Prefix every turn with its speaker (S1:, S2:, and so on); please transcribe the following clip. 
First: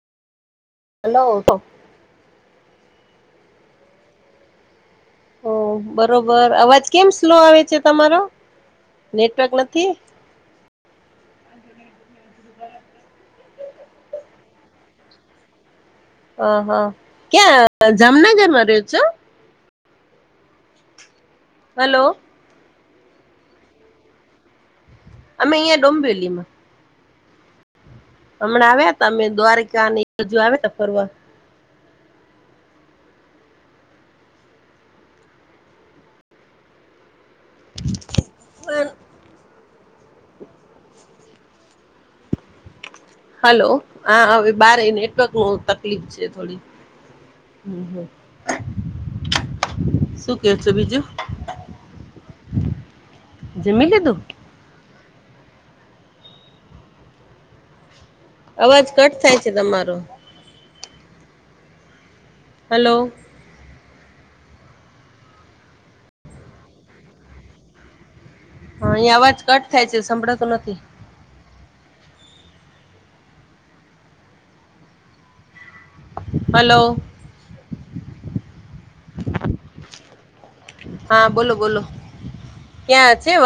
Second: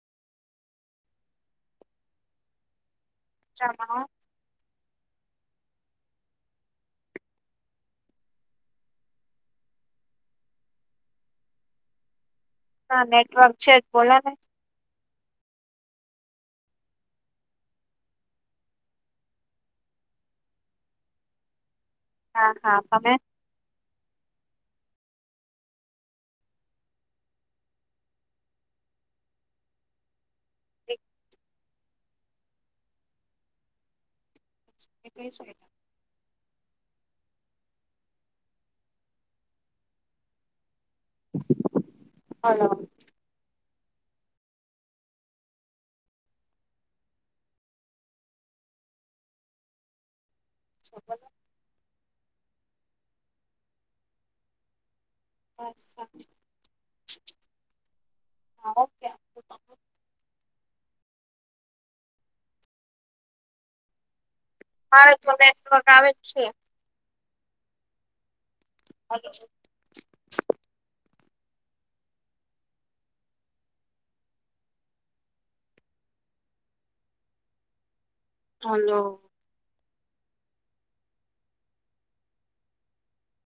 S1: Hello તો
S2: ચમાં
S1: ઓ બરોબર અવાજ કેમ સ્લો આવે છે? તમારો નેટવર્ક નથી?
S2: ના, નેટવર્ક છે જ બોલો ને.
S1: અ હઅ ક્યાં જામનગરમાં રયો છો? હલો.
S2: હા, હા તમે
S1: અમે અઈયા ડોમ્વેલીમાં. હમણાં આવ્યા તા અમે દ્વારકાની હજુ આવે ફરવા.
S2: એટલે છેક.
S1: પણ
S2: હલો.
S1: હલો હા અવે બાર આઈ નેટવર્ક બઉ તકલીફ છે થોડી. સુ કેવુ છે બીજું? જમી લીધુ?
S2: મજામ છે, હવ
S1: અવાજ કટ થાય
S2: ક્યારનું
S1: છે
S2: તમે?
S1: તમારો હલો.
S2: મારે તો નેટવર્ક આવે જ છે.
S1: હન, અહી
S2: હલો
S1: અવાજ કટ થાય છે સાભળતુ નથી. હલો.
S2: હલો.
S1: હા, બોલો બોલો ક્યાં છે વ